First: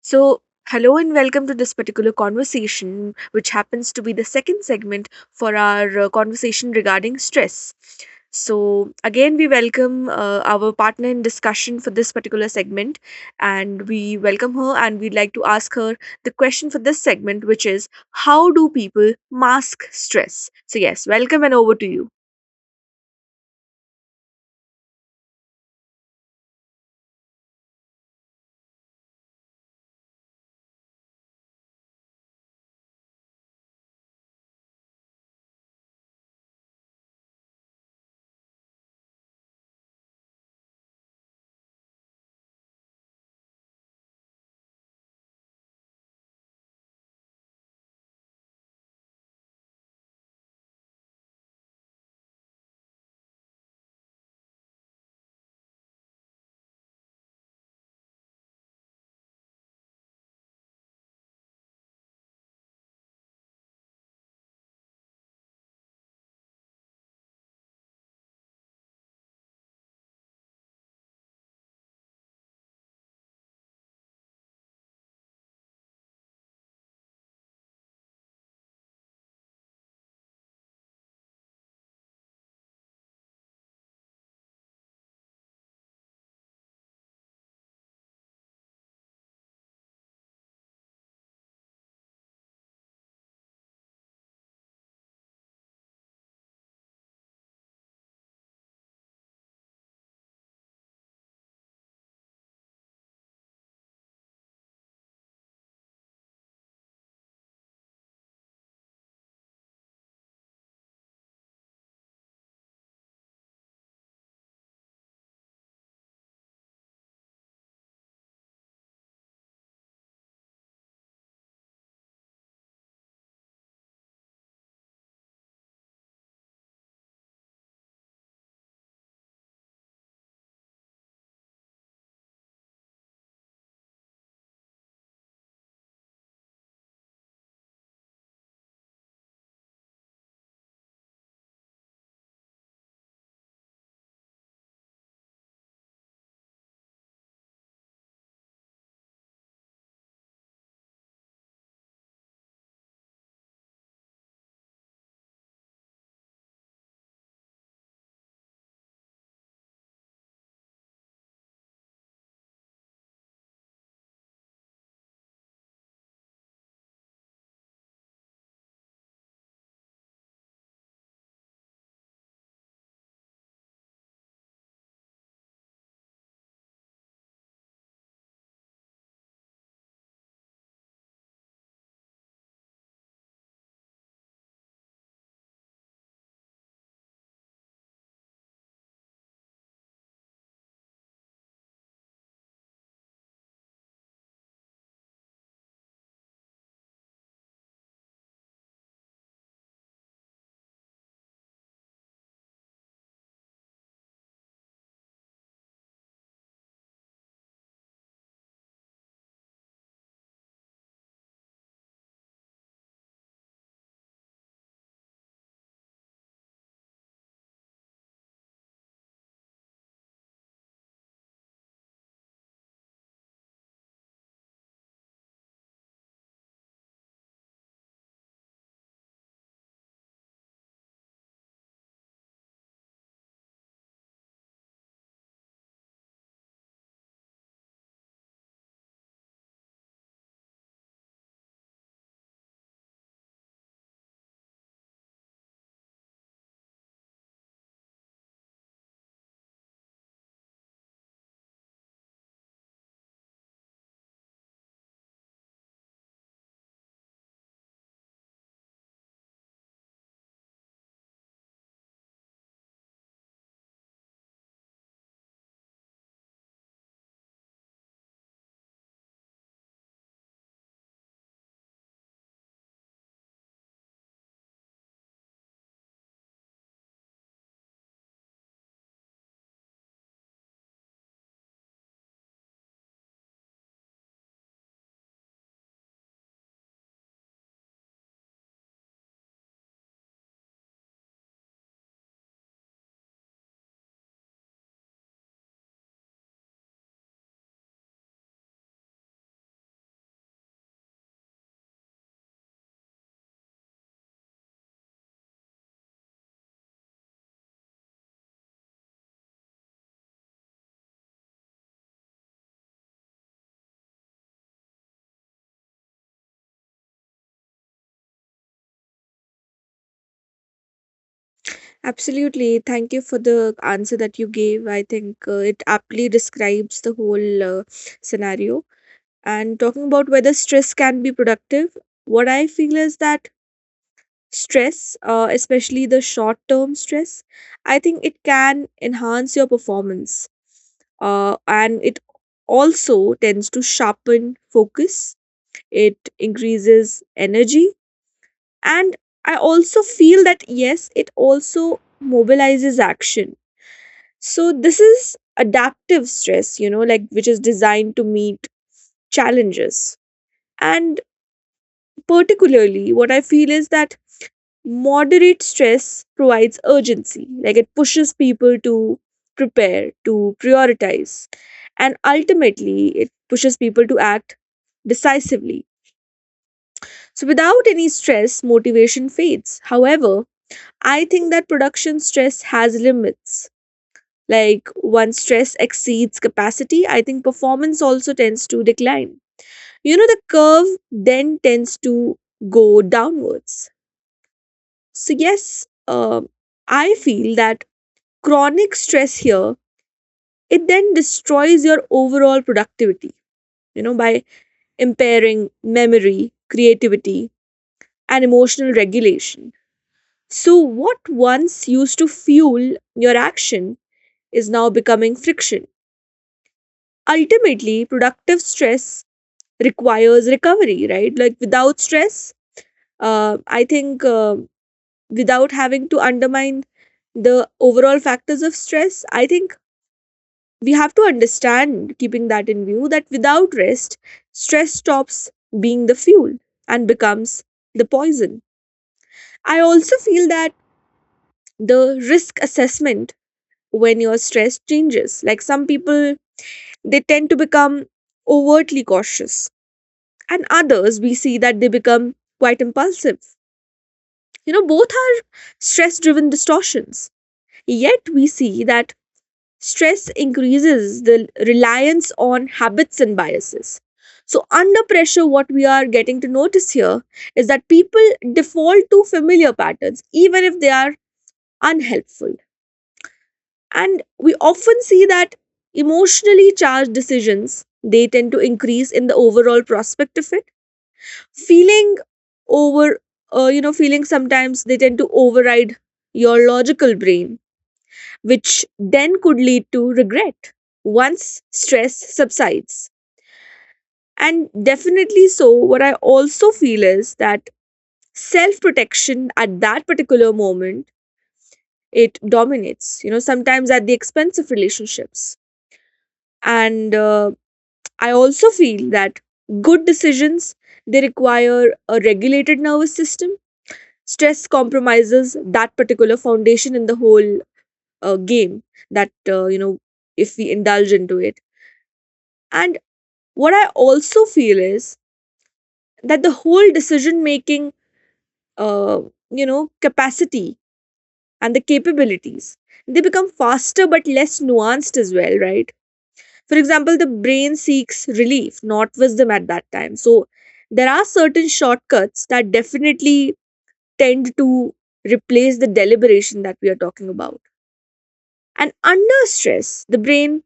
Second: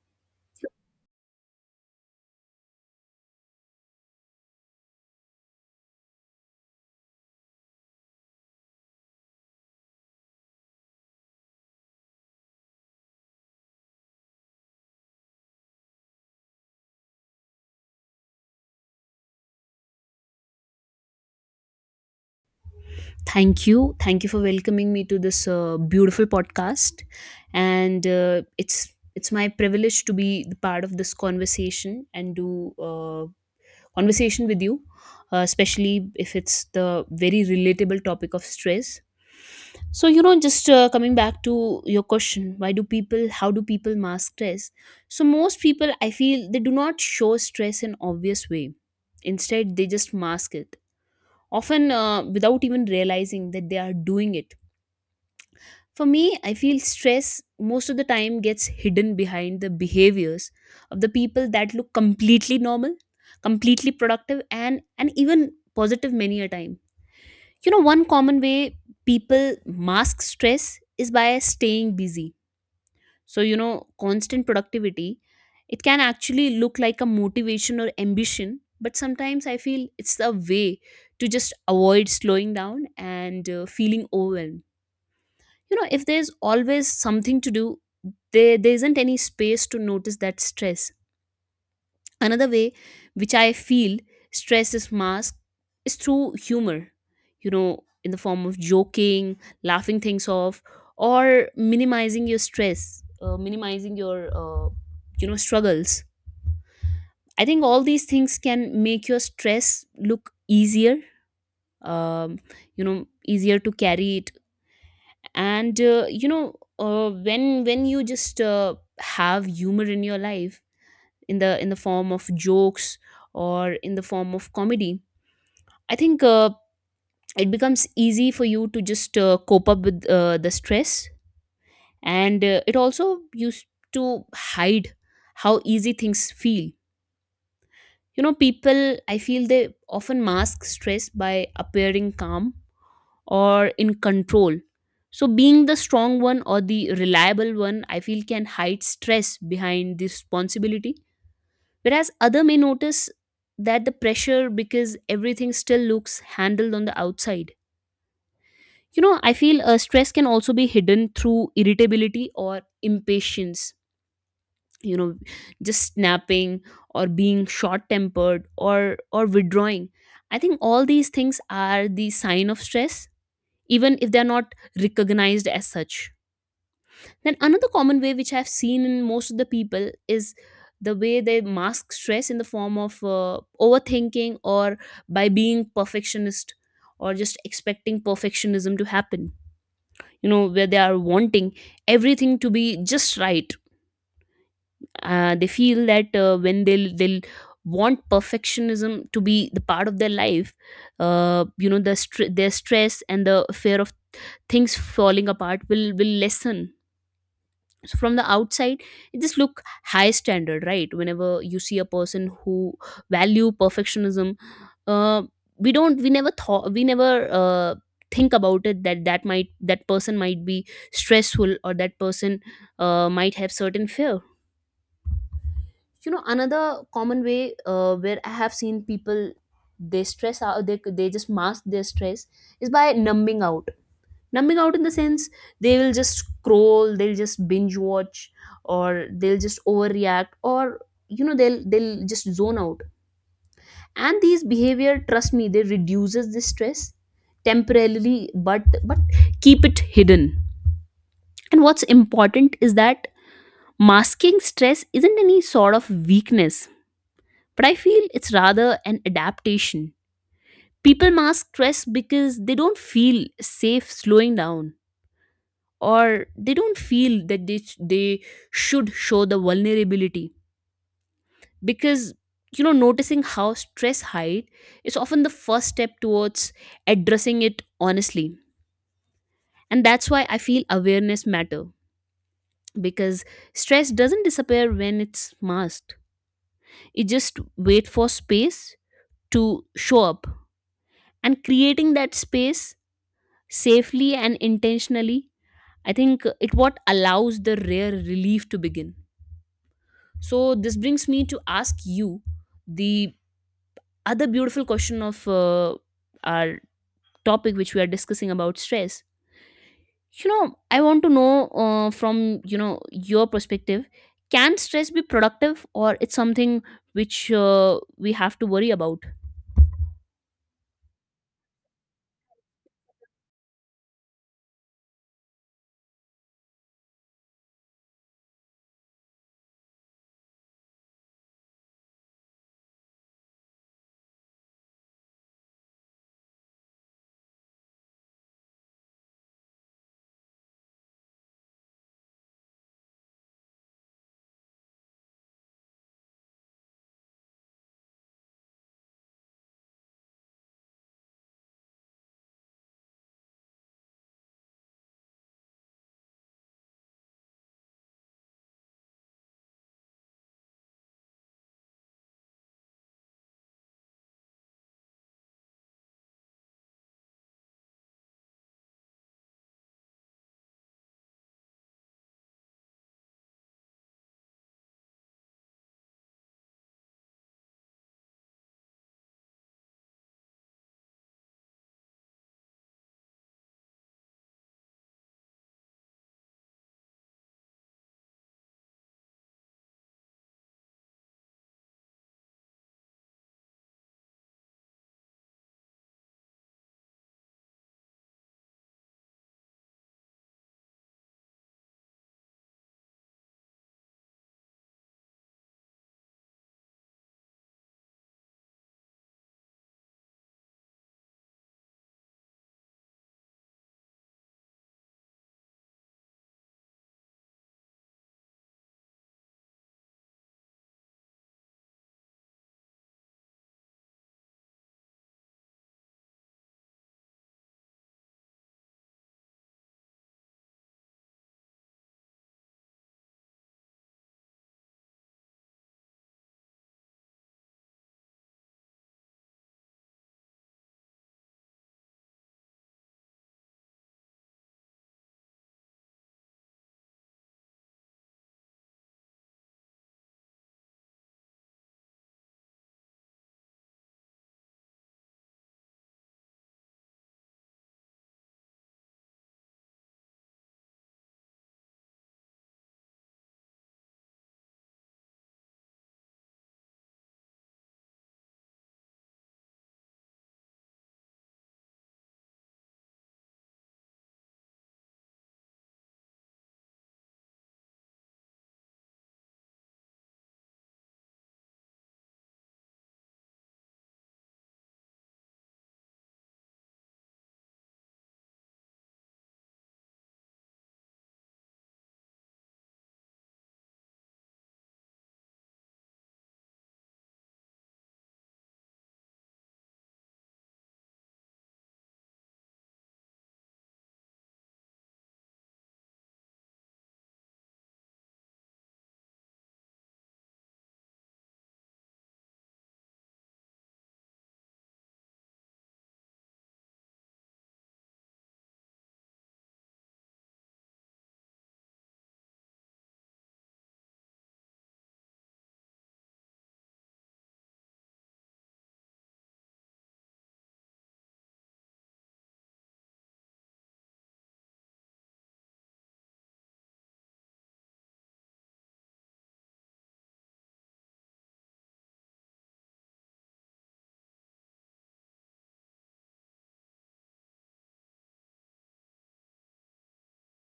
So, hello and welcome to this particular conversation, which happens to be the second segment for our conversation regarding stress. So, again, we welcome our partner in discussion for this particular segment, and we welcome her and we'd like to ask her the question for this segment, which is how do people mask stress? So, yes, welcome and over to you. Thank you. Thank you for welcoming me to this beautiful podcast. And it's my privilege to be the part of this conversation and do conversation with you, especially if it's the very relatable topic of stress. So you know, just coming back to your question, why do people? How do people mask stress? So most people, I feel, they do not show stress in obvious way. Instead, they just mask it, often without even realizing that they are doing it for me. I feel stress most of the time gets hidden behind the behaviors of the people that look completely normal, completely productive, and even positive many a time. You know, one common way people mask stress is by staying busy. So, you know, constant productivity, it can actually look like a motivation or ambition, but sometimes I feel it's a way to just avoid slowing down and feeling overwhelmed. You know, if there's always something to do, there isn't any space to notice that stress. Another way which I feel stress is masked is through humor, you know, in the form of joking, laughing things off, or minimizing your stress, minimizing your you know struggles. I think all these things can make your stress look easier, um, you know easier to carry. And when you just have humor in your life, in the form of jokes or in the form of comedy, I think it becomes easy for you to just cope up with the stress. And it also used to hide how easy things feel. You know, people, I feel, they often mask stress by appearing calm or in control. So, being the strong one or the reliable one, I feel can hide stress behind the responsibility. Whereas other may notice that the pressure because everything still looks handled on the outside. You know, I feel stress can also be hidden through irritability or impatience. You know, just snapping or being short-tempered or withdrawing. I think all these things are the sign of stress even if they're not recognized as such. Then another common way which I've seen in most of the people is the way they mask stress in the form of overthinking or by being perfectionist or just expecting perfectionism to happen. You know, where they are wanting everything to be just right. They feel that when they'll want perfectionism to be the part of their life, the their stress and the fear of things falling apart will lessen. So from the outside it just look high standard, right? Whenever you see a person who value perfectionism, uh, we don't we never thought we never uh, think about it that that might that person might be stressful or that person might have certain fear. You know, another common way where I have seen people they stress out, they just mask their stress is by numbing out. Numbing out in the sense, they will just scroll, they'll just binge watch, or they'll just overreact, or you know they'll just zone out. And these behavior, trust me, they reduces the stress temporarily, but keep it hidden. And what's important is that masking stress isn't any sort of weakness, but I feel it's rather an adaptation. People mask stress because they don't feel safe slowing down, or they don't feel that they should show the vulnerability. Because, you know, noticing how stress hide is often the first step towards addressing it honestly. And that's why I feel awareness matter, because stress doesn't disappear when it's masked. It just wait for space to show up, and creating that space safely and intentionally, I think it what allows the rare relief to begin. So this brings me to ask you the other beautiful question of our topic, which we are discussing about stress. You know, I want to know from your perspective, can stress be productive, or it's something which we have to worry about? Absolutely. Thank you for the answer that you gave. I think it aptly describes the whole scenario. And talking about whether stress can be productive, what I feel is that stress, especially the short term stress, I think it can enhance your performance. And it also tends to sharpen focus, it increases energy. And I also feel that, yes, it also mobilizes action. So, this is adaptive stress, you know, like which is designed to meet challenges. And particularly what I feel is that moderate stress provides urgency, like it pushes people to prepare, to prioritize, and ultimately it pushes people to act decisively. So without any stress, motivation fades. However, I think that production stress has limits. Like once stress exceeds capacity, I think performance also tends to decline. You know, the curve then tends to go downwards. So yes, I feel that chronic stress here it then destroys your overall productivity. You know, by impairing memory, creativity, and emotional regulation. So what once used to fuel your action is now becoming friction. Ultimately, productive stress requires recovery, right? Like without stress, I think without having to undermine the overall factors of stress, I think we have to understand, keeping that in view, that without rest, stress stops being the fuel and becomes the poison. I also feel that the risk assessment when you're stressed changes. Like some people, they tend to become overtly cautious, and others, we see that they become quite impulsive. You know, both are stress driven distortions. Yet, we see that stress increases the reliance on habits and biases. So, under pressure, what we are getting to notice here is that people default to familiar patterns, even if they are unhelpful. And we often see that emotionally charged decisions they tend to increase in the overall prospect of it. Feeling over, you know, feeling sometimes they tend to override your logical brain, which then could lead to regret once stress subsides. And definitely so, what I also feel is that self protection at that particular moment it dominates, you know, sometimes at the expense of relationships. And I also feel that good decisions, they require a regulated nervous system. Stress compromises that particular foundation in the whole game that, you know, if we indulge into it. And what I also feel is that the whole decision making, uh, you know, capacity and the capabilities, they become faster but less nuanced as well, right? For example, the brain seeks relief, not wisdom at that time. So there are certain shortcuts that definitely tend to replace the deliberation that we are talking about. And under stress, the brain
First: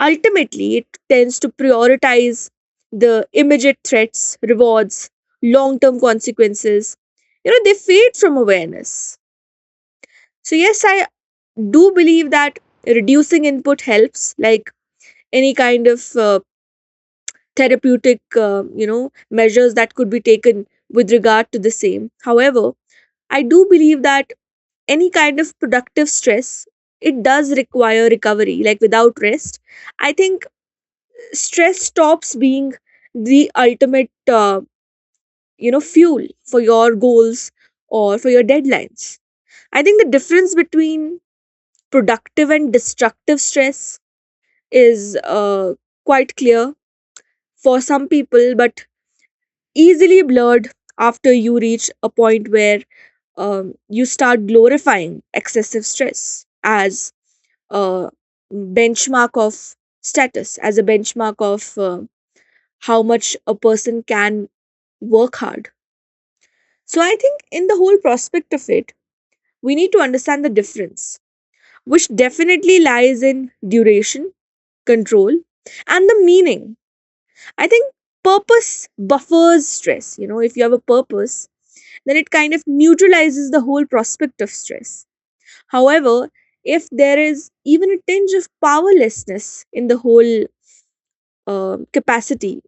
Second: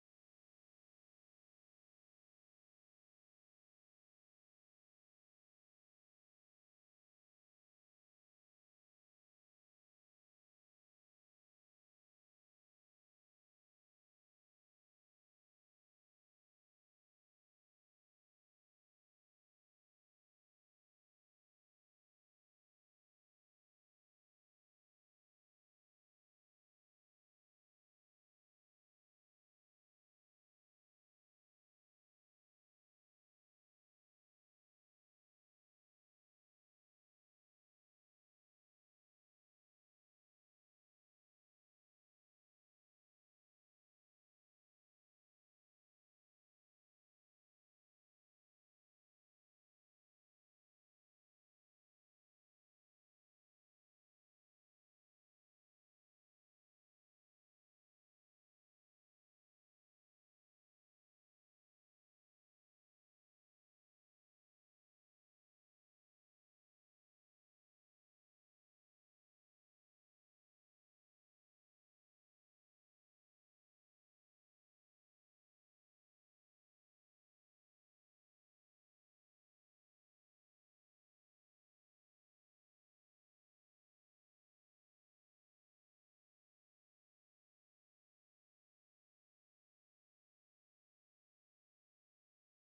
ultimately, it tends to prioritize the immediate threats, rewards, long term consequences. You know, they fade from awareness. So, yes, I do believe that reducing input helps, like any kind of therapeutic, you know, measures that could be taken with regard to the same. However, I do believe that any kind of productive stress, it does require recovery. Like without rest, I think stress stops being the ultimate you know, fuel for your goals or for your deadlines. I think the difference between productive and destructive stress is, quite clear for some people but easily blurred after you reach a point where you start glorifying excessive stress as a benchmark of status, as a benchmark of how much a person can work hard. So I think in the whole prospect of it, we need to understand the difference, which definitely lies in duration, control, and the meaning. I think purpose buffers stress. You know, if you have a purpose, then it kind of neutralizes the whole prospect of stress. However, if there is even a tinge of powerlessness in the whole capacity,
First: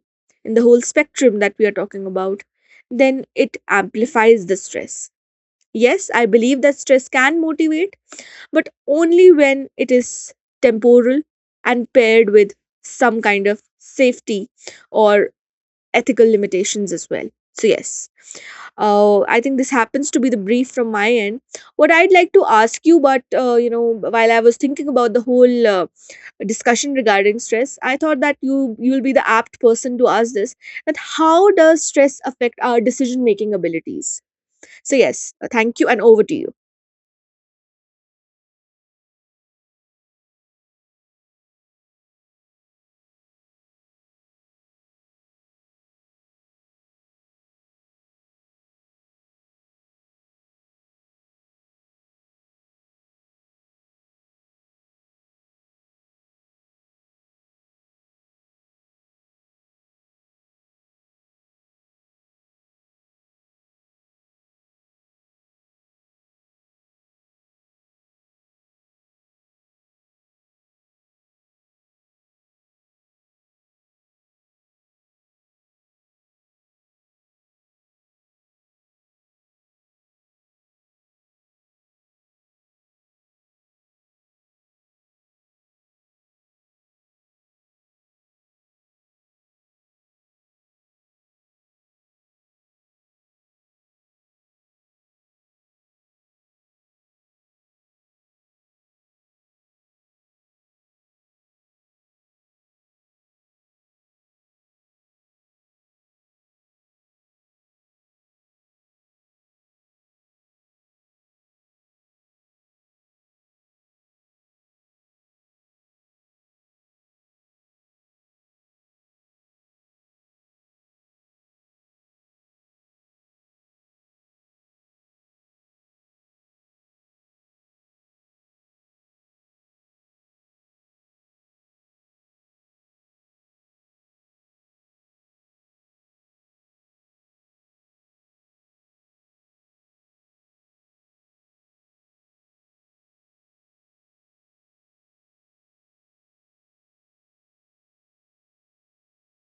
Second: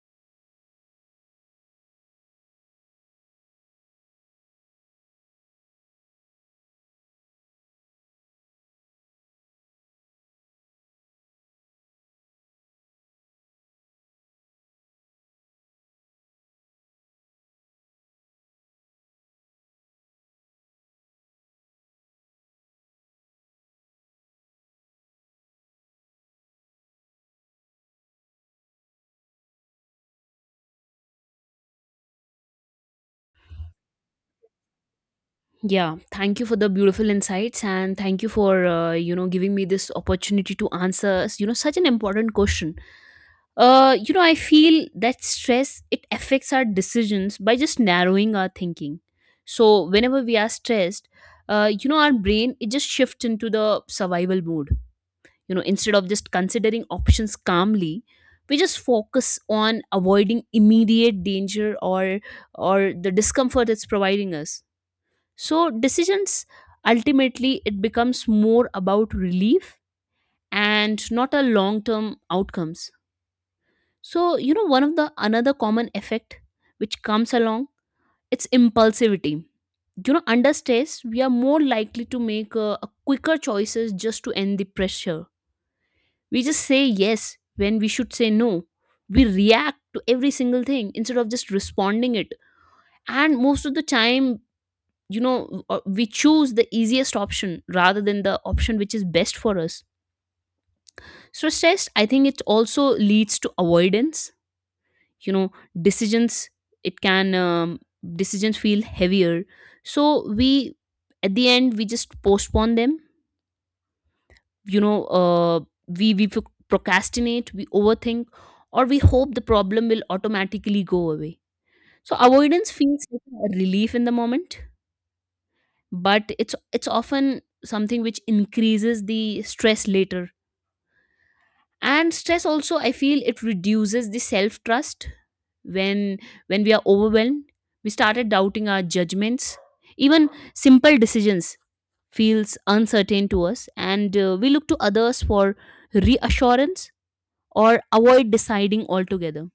in the whole spectrum that we are talking about, then it amplifies the stress. Yes, I believe that stress can motivate, but only when it is temporal and paired with some kind of safety or ethical limitations as well. So, yes, I think this happens to be the brief from my end. What I'd like to ask you, but you know, while I was thinking about the whole discussion regarding stress, I thought that you will be the apt person to ask this. That how does stress affect our decision making abilities? So, yes, thank you, Yeah, and over to thank you you. for the beautiful insights, and thank you for giving me this opportunity to answer such an important question. I feel that stress, it affects our decisions by just narrowing our thinking. So whenever we are stressed, our brain, it just shifts into the survival mode. You know, instead of just considering options calmly, we just focus on avoiding immediate danger or the discomfort it's providing us. So decisions, ultimately it becomes more about relief and not a long term outcomes. So, you know, one of the another common effect which comes along, it's impulsivity. You know, under stress, we are more likely to make a quicker choices just to end the pressure. We just say yes when we should say no. We react to every single thing instead of just responding it. And most of the time, we choose the easiest option rather than the option which is best for us. So stress, I think it also leads to avoidance. You know, decisions, it can decisions feel heavier, so we at the end we just postpone them. You know, we procrastinate, we overthink, or we hope the problem will automatically go away. So avoidance feels like a relief in the moment, but it's often something which increases the stress later. And stress also, I feel it reduces the self trust. When when we are overwhelmed, we started doubting our judgments. Even simple decisions feels uncertain to us, and we look to others for reassurance or avoid deciding altogether.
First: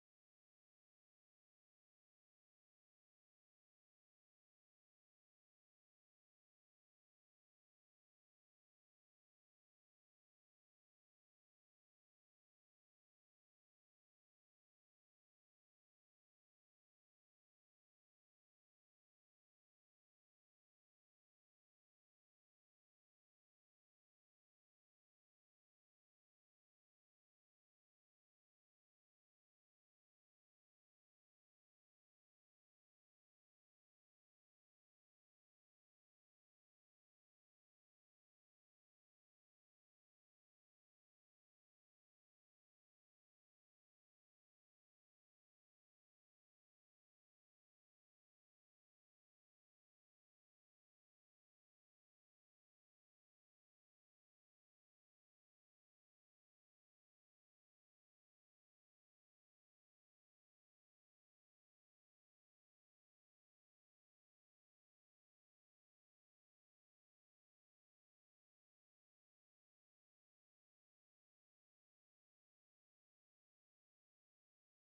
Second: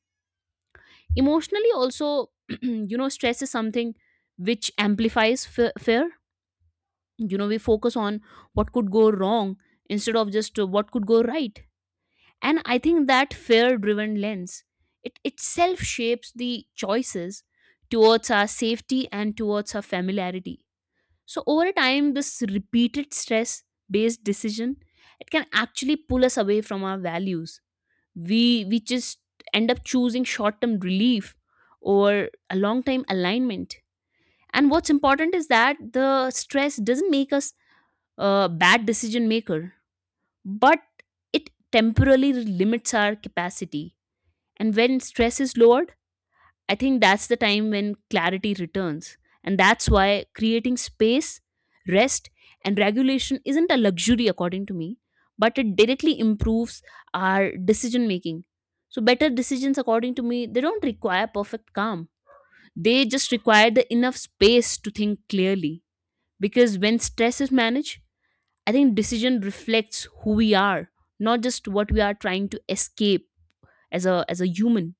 Emotionally also, you know, stress is something which amplifies fear. You know, we focus on what could go wrong instead of just what could go right. And I think that fear driven lens, it itself shapes the choices towards our safety and towards our familiarity. So over time, this repeated stress based decision, it can actually pull us away from our values. We just end up choosing short term relief or a long time alignment. And what's important is that the stress doesn't make us a bad decision maker, but it temporarily limits our capacity. And when stress is lowered, I think that's the time when clarity returns. And that's why creating space, rest, and regulation isn't a luxury, according to me, but it directly improves our decision making. So, better decisions, according to me, they don't require perfect calm. They just require the enough space to think clearly. Because when stress is managed, I think decision reflects who we are, not just what we are trying to escape as a human.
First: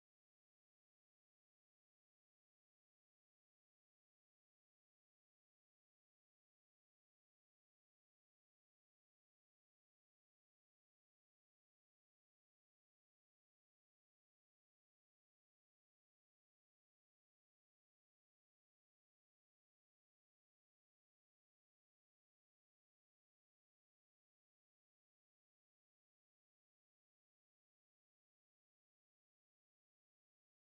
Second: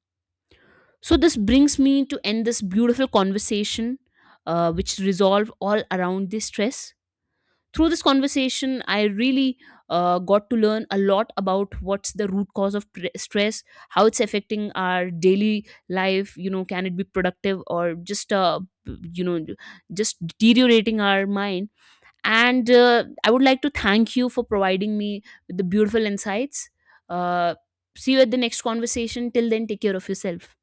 So this brings me to end this beautiful conversation, which resolve all around this stress. Through this conversation, I really got to learn a lot about what's the root cause of stress, how it's affecting our daily life. You know, can it be productive or just you know just deteriorating our mind? And I would like to thank you for providing me with the beautiful insights. Uh, See you at the next conversation. Till then, take care of yourself.